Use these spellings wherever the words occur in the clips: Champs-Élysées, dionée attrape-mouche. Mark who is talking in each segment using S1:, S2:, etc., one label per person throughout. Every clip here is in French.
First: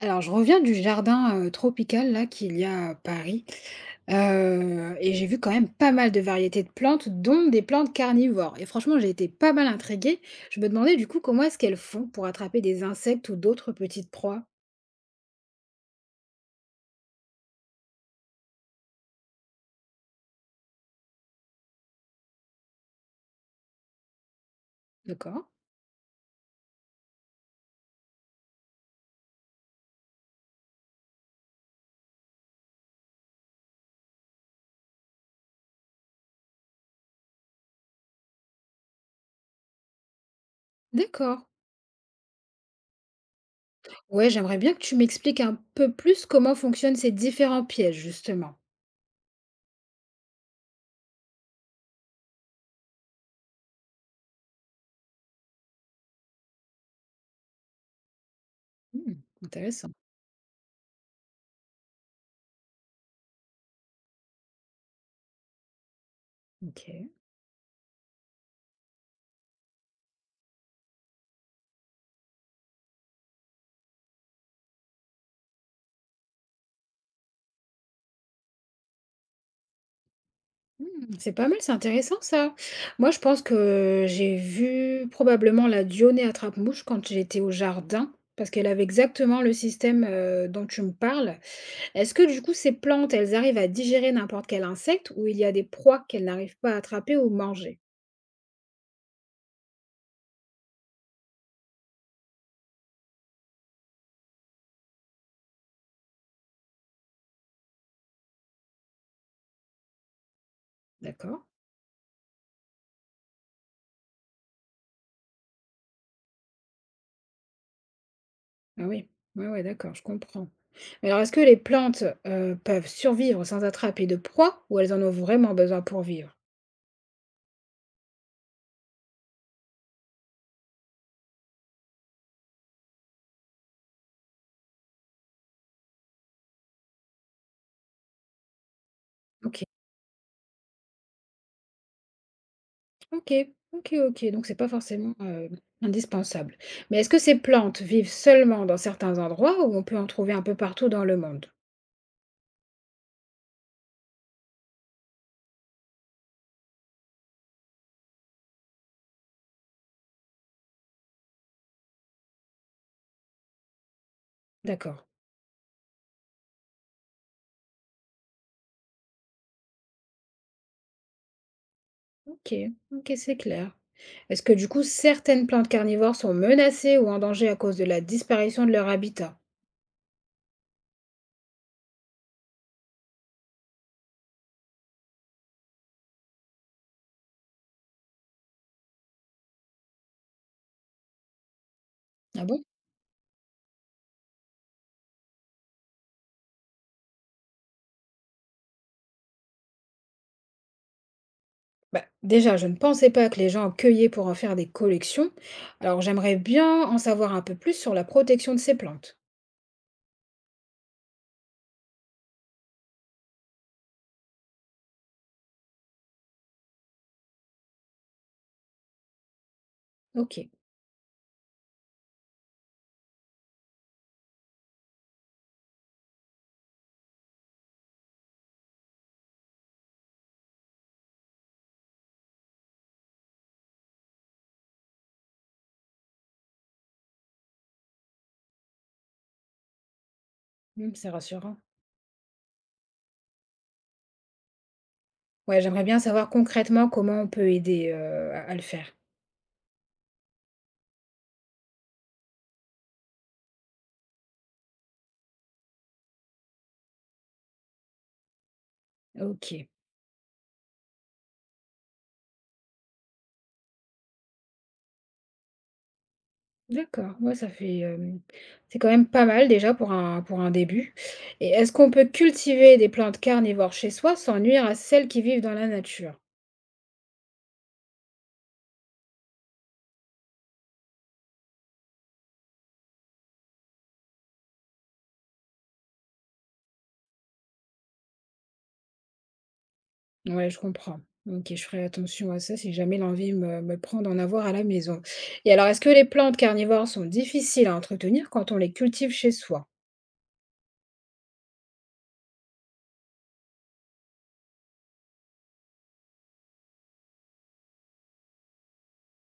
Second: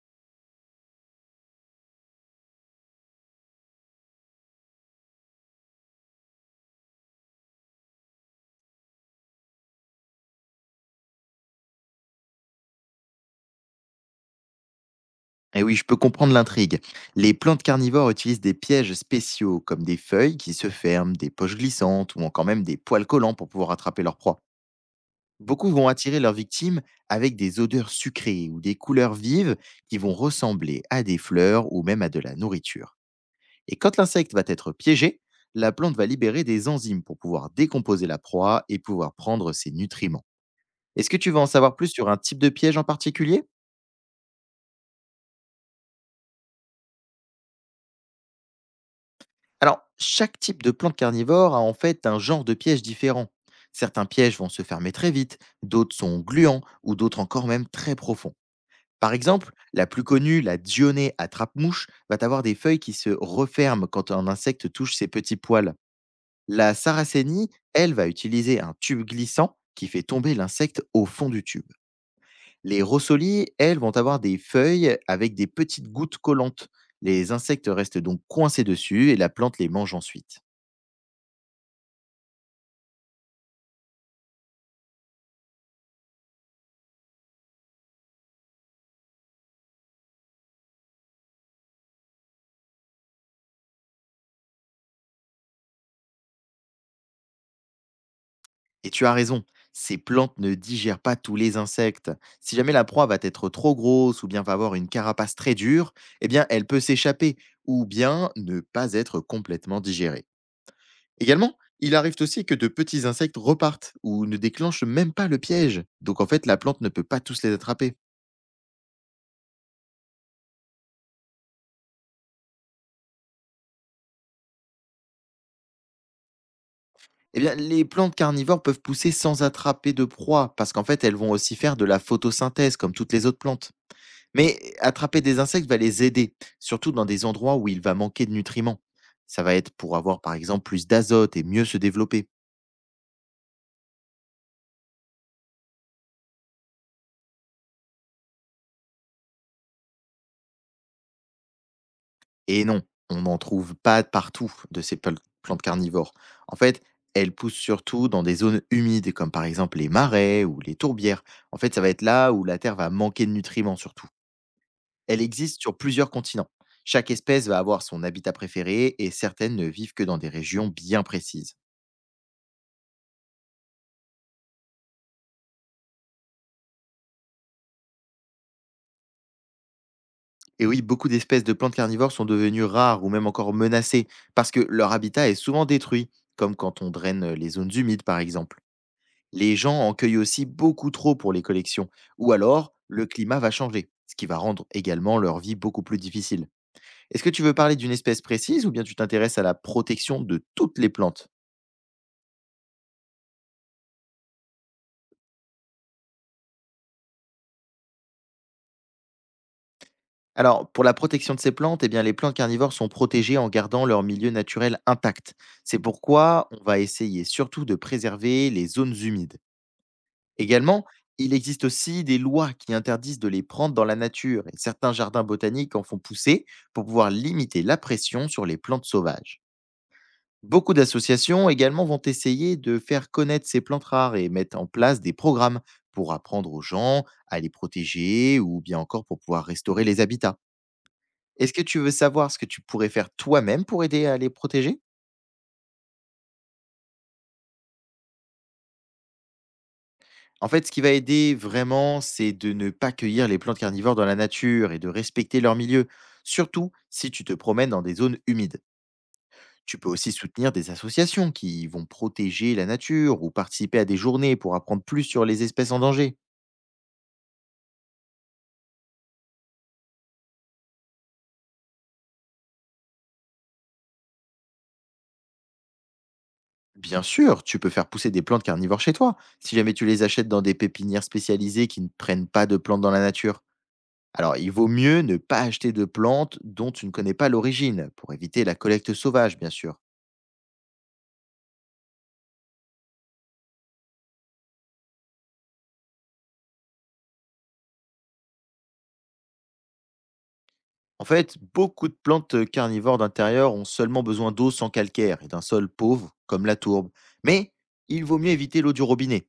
S1: Alors, je reviens du jardin, tropical là qu'il y a à Paris, et j'ai vu quand même pas mal de variétés de plantes, dont des plantes carnivores et franchement, j'ai été pas mal intriguée. Je me demandais du coup comment est-ce qu'elles font pour attraper des insectes ou d'autres petites proies?
S2: Et oui, je peux comprendre l'intrigue. Les plantes carnivores utilisent des pièges spéciaux, comme des feuilles qui se ferment, des poches glissantes ou encore même des poils collants pour pouvoir attraper leur proie.
S1: D'accord,
S2: Beaucoup vont attirer leurs victimes avec des odeurs sucrées ou des couleurs vives qui vont ressembler à des fleurs ou même à de la nourriture. Et quand l'insecte va être piégé, la plante va libérer des enzymes pour pouvoir décomposer la proie et pouvoir prendre ses nutriments. Est-ce que tu veux
S1: d'accord.
S2: en savoir plus sur un type de piège en particulier?
S1: Ouais, j'aimerais bien que tu m'expliques un peu plus comment fonctionnent ces différents pièges justement.
S2: Alors, chaque type de plante carnivore a en fait un genre de piège différent. Certains pièges vont se fermer très vite, d'autres sont gluants ou d'autres encore même très profonds. Par
S1: Mmh,
S2: exemple, la
S1: intéressant,
S2: plus connue, la dionée à trappe-mouche, va avoir des feuilles qui se referment quand un insecte touche ses petits poils. La
S1: OK.
S2: saracénie, elle, va utiliser un tube glissant qui fait tomber l'insecte au fond du tube. Les rossolis, elles, vont avoir des feuilles avec des petites gouttes collantes. Les insectes restent donc coincés dessus et la plante les mange ensuite.
S1: Mmh, c'est pas mal, c'est intéressant ça. Moi, je pense que j'ai vu probablement la dionée attrape-mouche quand j'étais au jardin, parce qu'elle avait exactement le système, dont tu me parles. Est-ce que du coup, ces plantes, elles arrivent à digérer n'importe quel insecte ou il y a des proies qu'elles n'arrivent pas à attraper ou manger?
S2: Et tu as raison, ces plantes ne digèrent pas tous les insectes. Si jamais la proie va être trop grosse ou bien va avoir une carapace très dure, eh bien elle peut s'échapper ou bien ne pas être complètement digérée.
S1: D'accord.
S2: Également, il arrive aussi que de petits insectes repartent ou ne déclenchent même pas le piège. Donc en fait, la plante ne peut pas tous les attraper.
S1: Ah oui. Ouais, ouais, d'accord, je comprends. Mais alors, est-ce que les plantes, peuvent survivre sans attraper de proies ou elles en ont vraiment besoin pour vivre?
S2: Eh bien, les plantes carnivores peuvent pousser sans attraper de proie parce qu'en fait, elles vont aussi faire de la photosynthèse comme toutes les autres plantes. Mais attraper des insectes va les aider, surtout dans des endroits où il va manquer de nutriments. Ça va
S1: OK.
S2: être pour avoir par exemple plus d'azote et mieux se développer.
S1: OK. OK, OK, donc c'est pas forcément, indispensable. Mais est-ce que ces plantes vivent seulement dans certains endroits ou on peut en trouver un peu partout dans le monde?
S2: Et non, on n'en trouve pas partout de ces plantes carnivores. En fait, elles poussent surtout dans des zones humides comme par exemple les marais ou les tourbières. En fait, ça va être là où la terre va manquer de nutriments surtout.
S1: D'accord,
S2: Elle existe sur plusieurs continents. Chaque espèce va avoir son habitat préféré et certaines ne vivent que dans des régions bien précises.
S1: OK, OK, c'est clair. Est-ce que du coup certaines plantes carnivores sont menacées ou en danger à cause de la disparition de leur habitat?
S2: Et oui, beaucoup d'espèces de plantes carnivores sont devenues rares ou même encore menacées parce que leur habitat est souvent détruit, comme quand on draine les zones humides par exemple. Les gens en cueillent aussi beaucoup trop pour les collections, ou
S1: Ah bon?
S2: alors le climat va changer, ce qui va rendre également leur vie beaucoup plus difficile. Est-ce que tu veux parler d'une espèce précise ou bien tu t'intéresses à la protection de toutes les plantes?
S1: Bah, déjà, je ne pensais pas que les gens en cueillaient pour en faire des collections. Alors j'aimerais bien en savoir un peu plus sur la protection de ces plantes.
S2: Alors, pour la protection de ces plantes, eh bien, les plantes carnivores sont protégées en gardant leur milieu naturel intact. C'est pourquoi on va essayer surtout de préserver les zones humides.
S1: OK,
S2: Également, il existe aussi des lois qui interdisent de les prendre dans la nature et certains jardins botaniques en font pousser pour pouvoir limiter la pression sur les plantes sauvages. Beaucoup d'associations également vont essayer de faire connaître ces plantes rares et mettre en place des programmes pour apprendre aux gens à les protéger ou bien encore pour pouvoir restaurer les habitats.
S1: mmh, c'est
S2: Est-ce
S1: rassurant.
S2: que tu veux savoir ce que tu pourrais faire toi-même pour aider à les protéger?
S1: Ouais, j'aimerais bien savoir concrètement comment on peut aider, à le faire.
S2: En fait, ce qui va aider vraiment, c'est de ne pas cueillir les plantes carnivores dans la nature et de respecter leur milieu, surtout si tu te promènes dans des zones humides.
S1: OK,
S2: Tu peux aussi soutenir des associations qui vont protéger la nature ou participer à des journées pour apprendre plus sur les espèces en danger.
S1: d'accord. Ouais, ça fait, c'est quand même pas mal déjà pour un début et est-ce qu'on peut cultiver des plantes carnivores chez soi sans nuire à celles qui vivent dans la nature?
S2: Bien sûr, tu peux faire pousser des plantes carnivores chez toi, si jamais tu les achètes dans des pépinières spécialisées qui ne prennent pas de plantes dans la nature. Alors, il vaut mieux ne pas acheter de plantes dont tu ne connais pas l'origine, pour éviter la collecte sauvage, bien sûr.
S1: Ouais, je comprends. OK, je ferai attention à ça si jamais l'envie me prend d'en avoir à la maison et alors est-ce que les plantes carnivores sont difficiles à entretenir quand on les cultive chez soi?
S2: En fait, beaucoup de plantes carnivores d'intérieur ont seulement besoin d'eau sans calcaire et d'un sol pauvre, comme la tourbe. Mais il vaut mieux éviter l'eau du robinet.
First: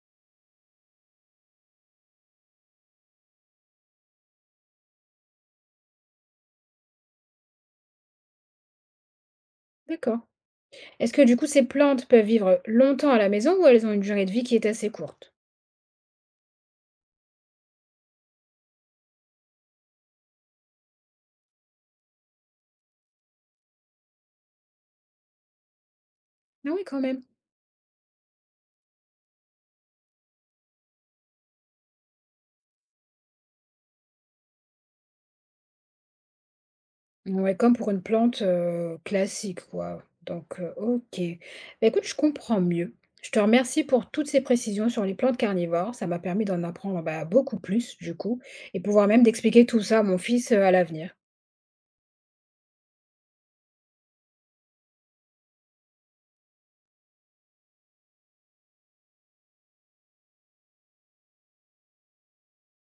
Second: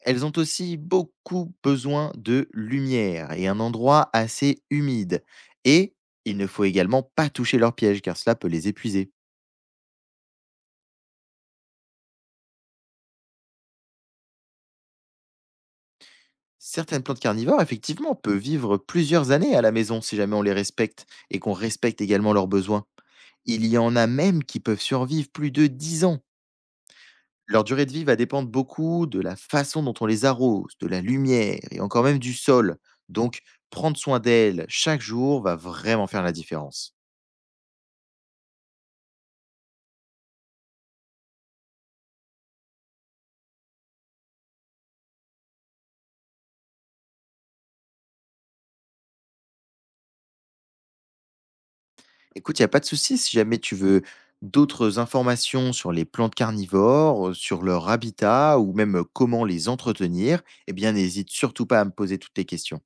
S2: Elles ont aussi beaucoup besoin de lumière et un endroit assez humide. Et il ne faut également pas toucher leurs pièges, car cela peut les épuiser.
S1: D'accord. Est-ce que du coup ces plantes peuvent vivre longtemps à la maison ou elles ont une durée de vie qui est assez courte?
S2: Certaines plantes carnivores, effectivement, peuvent vivre plusieurs années à la maison si jamais on les respecte et qu'on respecte également leurs besoins. Il y en a même qui peuvent survivre plus de 10 ans.
S1: Ah oui, quand même.
S2: Leur durée de vie va dépendre beaucoup de la façon dont on les arrose, de la lumière et encore même du sol. Donc, prendre soin d'elles chaque jour va vraiment faire la différence.
S1: Ouais, comme pour une plante, classique, quoi. Donc, OK. Bah, écoute, je comprends mieux. Je te remercie pour toutes ces précisions sur les plantes carnivores. Ça m'a permis d'en apprendre, bah, beaucoup plus, du coup et pouvoir même d'expliquer tout ça à mon fils, à l'avenir.
S2: Écoute, il n'y a pas de souci si jamais tu veux d'autres informations sur les plantes carnivores, sur leur habitat ou même comment les entretenir, eh bien n'hésite surtout pas à me poser toutes tes questions.